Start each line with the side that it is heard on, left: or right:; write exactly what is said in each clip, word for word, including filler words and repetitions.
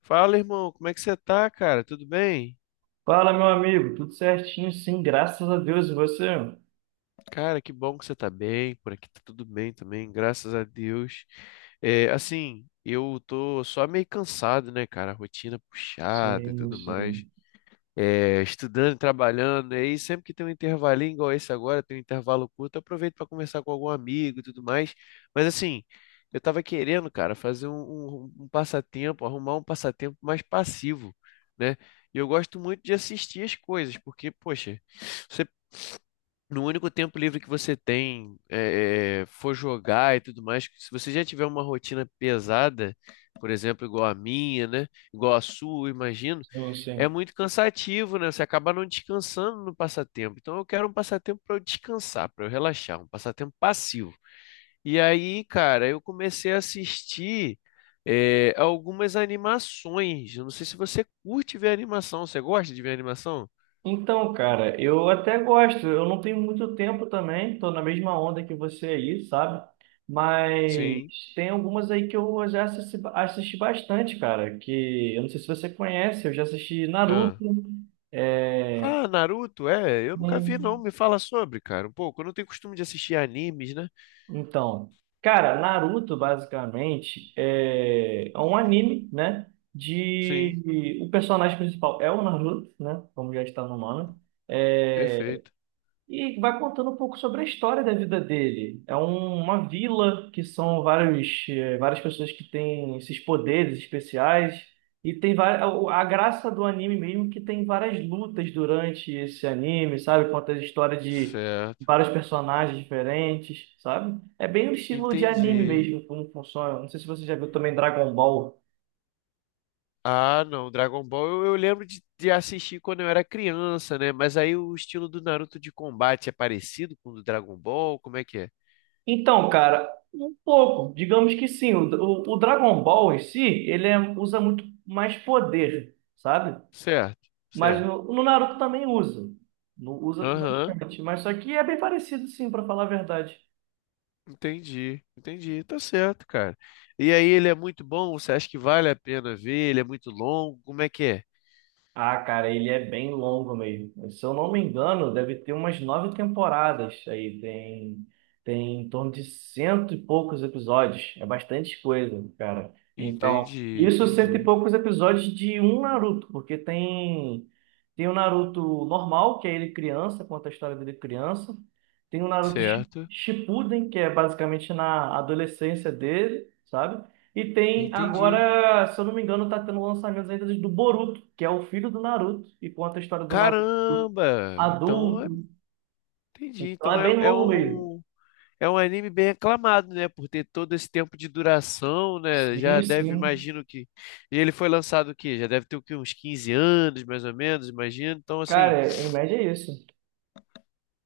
left: Fala, irmão, como é que você tá, cara? Tudo bem?
right: Fala, meu amigo, tudo certinho? Sim, graças a Deus. E você?
left: Cara, que bom que você tá bem. Por aqui tá tudo bem também, graças a Deus. É, assim, eu tô só meio cansado, né, cara? Rotina puxada e
right: Sim,
left: tudo mais.
right: sim,
left: É, estudando, trabalhando, e aí sempre que tem um intervalinho igual esse agora, tem um intervalo curto, eu aproveito para conversar com algum amigo e tudo mais. Mas assim, eu estava querendo, cara, fazer um, um- um passatempo, arrumar um passatempo mais passivo, né? E eu gosto muito de assistir as coisas, porque, poxa, você, no único tempo livre que você tem, é, é, for jogar e tudo mais, se você já tiver uma rotina pesada, por exemplo, igual a minha, né? Igual a sua, eu imagino
right: sim,
left: é
right: sim.
left: muito cansativo, né? Você acaba não descansando no passatempo. Então eu quero um passatempo para eu descansar, para eu relaxar, um passatempo passivo. E aí, cara, eu comecei a assistir eh, algumas animações. Eu não sei se você curte ver animação. Você gosta de ver animação?
right: Então, cara, eu até gosto. Eu não tenho muito tempo também, tô na mesma onda que você aí, sabe? Mas
left: Sim.
right: tem algumas aí que eu já assisti, assisti bastante, cara. Que eu não sei se você conhece, eu já assisti Naruto.
left: Ah.
right: É...
left: Ah, Naruto? É, eu nunca vi, não. Me fala sobre, cara, um pouco. Eu não tenho costume de assistir animes, né?
right: Então, cara, Naruto basicamente é é um anime, né?
left: Sim,
right: De o personagem principal é o Naruto, né? Como já está no nome.
left: perfeito.
right: E vai contando um pouco sobre a história da vida dele. É um- uma vila que são vários, eh, várias pessoas que têm esses poderes especiais. E tem vai- a a graça do anime mesmo que tem várias lutas durante esse anime, sabe? Conta a história de
left: Certo.
right: vários personagens diferentes, sabe? É bem o estilo de anime
left: Entendi.
right: mesmo, como funciona. Não sei se você já viu também Dragon Ball.
left: Ah, não, Dragon Ball eu, eu lembro de, de assistir quando eu era criança, né? Mas aí o estilo do Naruto de combate é parecido com o do Dragon Ball? Como é que é?
right: Então, cara, um pouco. Digamos que sim. O, o- o Dragon Ball em si, ele é- usa muito mais poder, sabe?
left: Certo,
right: Mas
left: certo.
right: no, no Naruto também usa. No- usa
left: Aham,
right: bastante. Mas só que é bem parecido, sim, pra falar a verdade.
left: entendi, entendi. Tá certo, cara. E aí ele é muito bom? Você acha que vale a pena ver? Ele é muito longo? Como é que é?
right: Ah, cara, ele é bem longo mesmo. Se eu não me engano, deve ter umas nove temporadas. Aí tem, tem em torno de cento e poucos episódios. É bastante coisa, cara. Então,
left: Entendi,
right: isso cento e
left: entendi.
right: poucos episódios de um Naruto, porque tem tem o Naruto normal, que é ele criança, conta a história dele criança. Tem o Naruto Shi-
left: Certo,
right: Shippuden, que é basicamente na adolescência dele, sabe? E tem
left: entendi.
right: agora, se eu não me engano, tá tendo lançamentos ainda do Boruto, que é o filho do Naruto, e conta a história do Naruto
left: Caramba! Então, é-
right: adulto.
left: entendi.
right: Então
left: Então
right: é
left: é,
right: bem
left: é
right: longo mesmo.
left: um. Um É um anime bem aclamado, né? Por ter todo esse tempo de duração, né?
right: Sim,
left: Já deve,
right: sim.
left: imagino que. E ele foi lançado o quê? Já deve ter o quê? Uns quinze anos, mais ou menos, imagino. Então, assim,
right: Cara, em média é isso.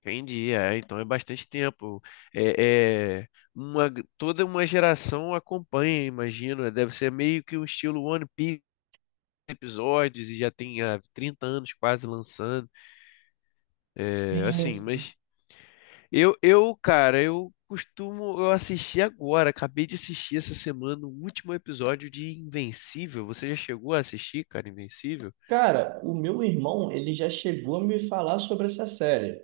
left: entendi. É, então é bastante tempo. É, é uma, toda uma geração acompanha, imagino. Né, deve ser meio que um estilo One Piece episódios e já tem há trinta anos quase lançando. É, assim,
right: Sim.
left: mas. Eu, eu, cara, eu costumo, eu assisti agora, acabei de assistir essa semana o último episódio de Invencível. Você já chegou a assistir, cara, Invencível?
right: Cara, o meu irmão, ele já chegou a me falar sobre essa série.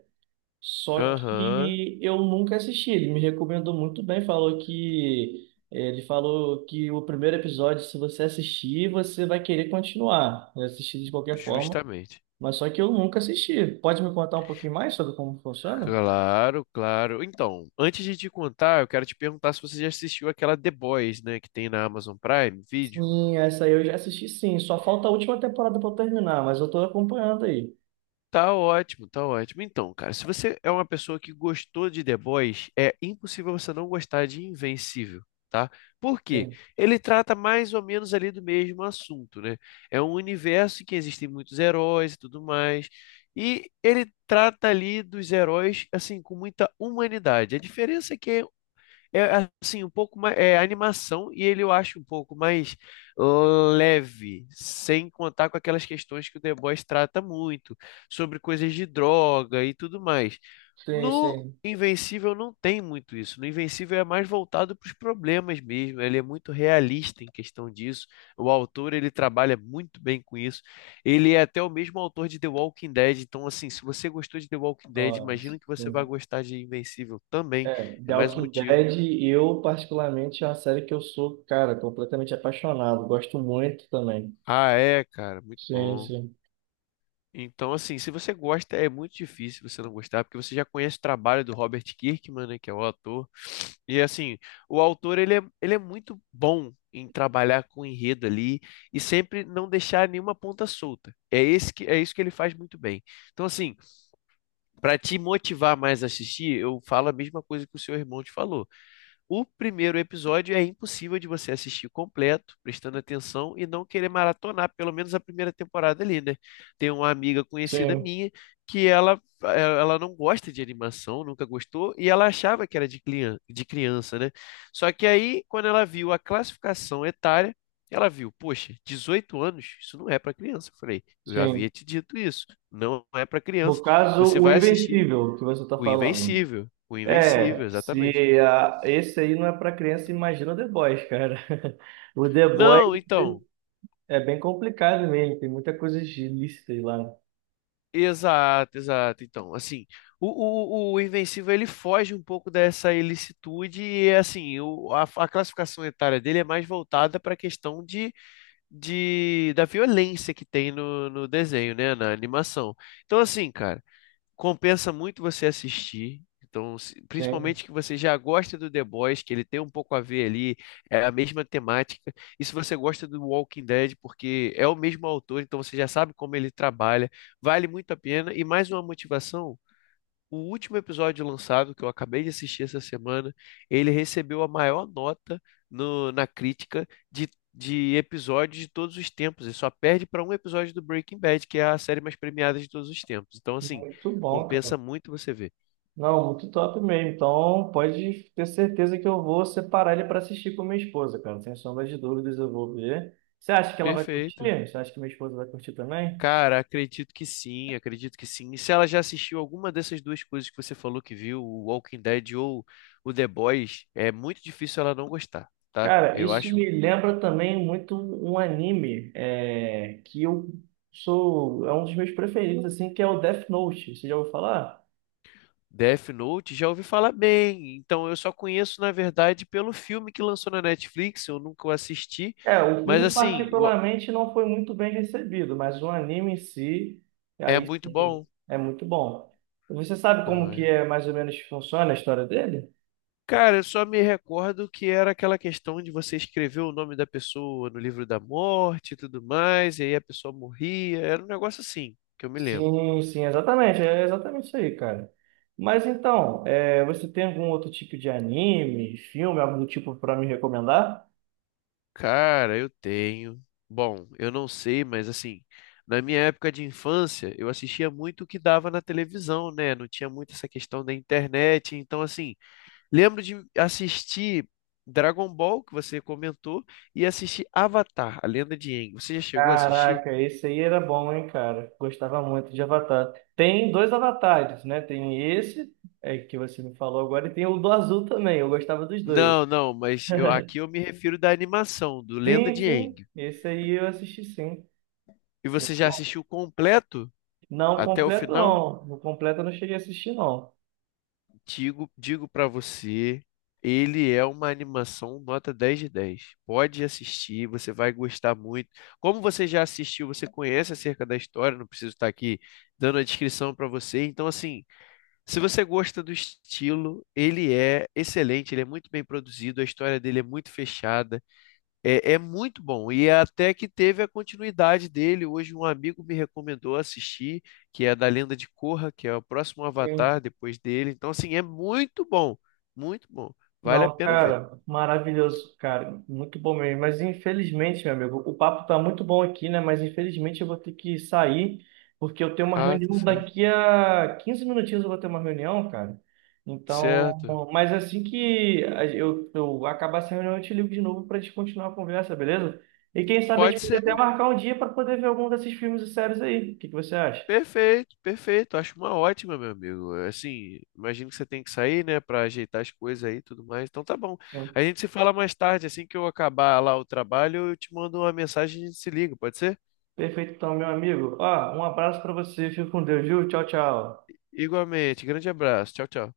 right: Só
left: Aham,
right: que eu nunca assisti. Ele me recomendou muito bem, falou que ele falou que o primeiro episódio, se você assistir, você vai querer continuar, assistir de qualquer forma.
left: justamente.
right: Mas só que eu nunca assisti. Pode me contar um pouquinho mais sobre como funciona?
left: Claro, claro. Então, antes de te contar, eu quero te perguntar se você já assistiu aquela The Boys, né, que tem na Amazon Prime Video.
right: Sim, essa aí eu já assisti, sim. Só falta a última temporada para terminar, mas eu tô acompanhando aí.
left: Tá ótimo, tá ótimo. Então, cara, se você é uma pessoa que gostou de The Boys, é impossível você não gostar de Invencível, tá? Por quê?
right: Sim,
left: Ele trata mais ou menos ali do mesmo assunto, né? É um universo em que existem muitos heróis e tudo mais, e ele trata ali dos heróis, assim, com muita humanidade. A diferença é que é é assim, um pouco mais. É animação e ele eu acho um pouco mais leve, sem contar com aquelas questões que o The Boys trata muito, sobre coisas de droga e tudo mais.
right: sim,
left: No
right: sim.
left: Invencível não tem muito isso. No Invencível é mais voltado para os problemas mesmo. Ele é muito realista em questão disso. O autor ele trabalha muito bem com isso. Ele é até o mesmo autor de The Walking Dead. Então, assim, se você gostou de The Walking Dead,
right: Nossa,
left: imagino que você vai
right: sim.
left: gostar de Invencível também.
right: É,
left: É
right: The
left: mais um
right: Walking
left: motivo.
right: Dead, eu particularmente é uma série que eu sou, cara, completamente apaixonado. Gosto muito também.
left: Ah, é, cara, muito
right: Sim,
left: bom.
right: sim.
left: Então, assim, se você gosta, é muito difícil você não gostar, porque você já conhece o trabalho do Robert Kirkman, né, que é o autor. E, assim, o autor, ele é, ele é muito bom em trabalhar com enredo ali e sempre não deixar nenhuma ponta solta. É esse que, é isso que ele faz muito bem. Então, assim, para te motivar mais a assistir, eu falo a mesma coisa que o seu irmão te falou. O primeiro episódio é impossível de você assistir completo, prestando atenção e não querer maratonar, pelo menos a primeira temporada ali, né? Tem uma amiga conhecida
right: Sim,
left: minha que ela, eh, ela não gosta de animação, nunca gostou, e ela achava que era de clian- de criança, né? Só que aí, quando ela viu a classificação etária, ela viu, poxa, dezoito anos, isso não é para criança. Eu falei, eu já havia
right: sim.
left: te dito isso, não é para
right: No
left: criança.
right: caso,
left: Você
right: o
left: vai assistir
right: Invencível que você tá
left: o
right: falando.
left: Invencível, o Invencível,
right: É,
left: exatamente.
right: se a, esse aí não é para criança, imagina o The Boys, cara. O The Boys
left: Não, então,
right: é bem complicado mesmo, tem muita coisa ilícita aí lá.
left: exato, exato. Então, assim, o, o, o Invencível ele foge um pouco dessa ilicitude e, assim, o, a, a classificação etária dele é mais voltada para a questão de, de, da violência que tem no, no desenho, né, na animação. Então, assim, cara, compensa muito você assistir. Então, se-
right: Sim,
left: principalmente que você já gosta do The Boys, que ele tem um pouco a ver ali, é a mesma temática. E se você gosta do Walking Dead, porque é o mesmo autor, então você já sabe como ele trabalha, vale muito a pena. E mais uma motivação o último episódio lançado, que eu acabei de assistir essa semana, ele recebeu a maior nota no- na crítica de, de episódios de todos os tempos. Ele só perde para um episódio do Breaking Bad, que é a série mais premiada de todos os tempos. Então, assim,
right: muito bom, cara.
left: compensa muito você ver.
right: Não, muito top mesmo. Então, pode ter certeza que eu vou separar ele para assistir com minha esposa, cara. Sem sombra de dúvidas, eu vou ver. Você acha que ela vai curtir?
left: Perfeito.
right: Você acha que minha esposa vai curtir também?
left: Cara, acredito que sim, acredito que sim. E se ela já assistiu alguma dessas duas coisas que você falou que viu, o Walking Dead ou o The Boys, é muito difícil ela não gostar, tá?
right: Cara,
left: Eu
right: isso
left: acho
right: me lembra também muito um um anime é, que eu sou, é um dos meus preferidos, assim, que é o Death Note. Você já ouviu falar?
left: Death Note já ouvi falar bem, então eu só conheço, na verdade, pelo filme que lançou na Netflix, eu nunca o assisti,
right: É, o
left: mas
right: filme
left: assim, o-
right: particularmente não foi muito bem recebido, mas o anime em si,
left: é
right: aí
left: muito
right: sim,
left: bom.
right: é muito bom. Você sabe como que
left: Ai.
right: é mais ou menos que funciona a história dele?
left: Cara, eu só me recordo que era aquela questão de você escrever o nome da pessoa no livro da morte e tudo mais, e aí a pessoa morria, era um negócio assim, que eu me lembro.
right: Sim, sim, exatamente, é exatamente isso aí, cara. Mas então, é, você tem algum outro tipo de anime, filme, algum tipo para me recomendar?
left: Cara, eu tenho. Bom, eu não sei, mas assim, na minha época de infância, eu assistia muito o que dava na televisão, né? Não tinha muito essa questão da internet. Então, assim, lembro de assistir Dragon Ball, que você comentou, e assistir Avatar, A Lenda de Aang. Você já chegou a assistir?
right: Caraca, esse aí era bom, hein, cara? Gostava muito de Avatar. Tem dois avatares, né? Tem esse é, que você me falou agora e tem o do azul também. Eu gostava dos dois.
left: Não, não, mas eu, aqui eu me refiro da animação, do Lenda
right: Sim,
left: de
right: sim.
left: Aang.
right: Esse aí eu assisti sim.
left: E
right: Muito
left: você já
right: bom.
left: assistiu completo
right: Não
left: até o
right: completo,
left: final?
right: não. No completo eu não cheguei a assistir, não.
left: Digo, digo para você, ele é uma animação nota dez de dez. Pode assistir, você vai gostar muito. Como você já assistiu, você conhece acerca da história, não preciso estar aqui dando a descrição para você. Então, assim, se você gosta do estilo, ele é excelente, ele é muito bem produzido, a história dele é muito fechada. É, é muito bom. E até que teve a continuidade dele. Hoje um amigo me recomendou assistir, que é da Lenda de Korra, que é o próximo Avatar depois dele. Então, assim, é muito bom. Muito bom. Vale a
right: Não,
left: pena ver.
right: cara, maravilhoso, cara, muito bom mesmo. Mas infelizmente, meu amigo, o papo tá muito bom aqui, né? Mas infelizmente eu vou ter que sair, porque eu tenho uma
left: Ah, tá
right: reunião
left: certo.
right: daqui a quinze minutinhos eu vou ter uma reunião, cara. Então,
left: Certo.
right: mas assim que a- eu, eu acabar essa reunião, eu te ligo de novo pra gente continuar a conversa, beleza? E quem sabe a
left: Pode
right: gente pode
left: ser.
right: até marcar um dia para poder ver algum desses filmes e séries aí. O que que você acha?
left: Perfeito, perfeito. Acho uma ótima, meu amigo. Assim, imagino que você tem que sair, né, pra ajeitar as coisas aí e tudo mais. Então tá bom.
right: Sim.
left: A gente se fala mais tarde, assim que eu acabar lá o trabalho, eu te mando uma mensagem e a gente se liga, pode ser?
right: Perfeito, então, meu amigo. Ó, um abraço para você, fica com Deus, viu? Tchau, tchau.
left: Igualmente. Grande abraço. Tchau, tchau.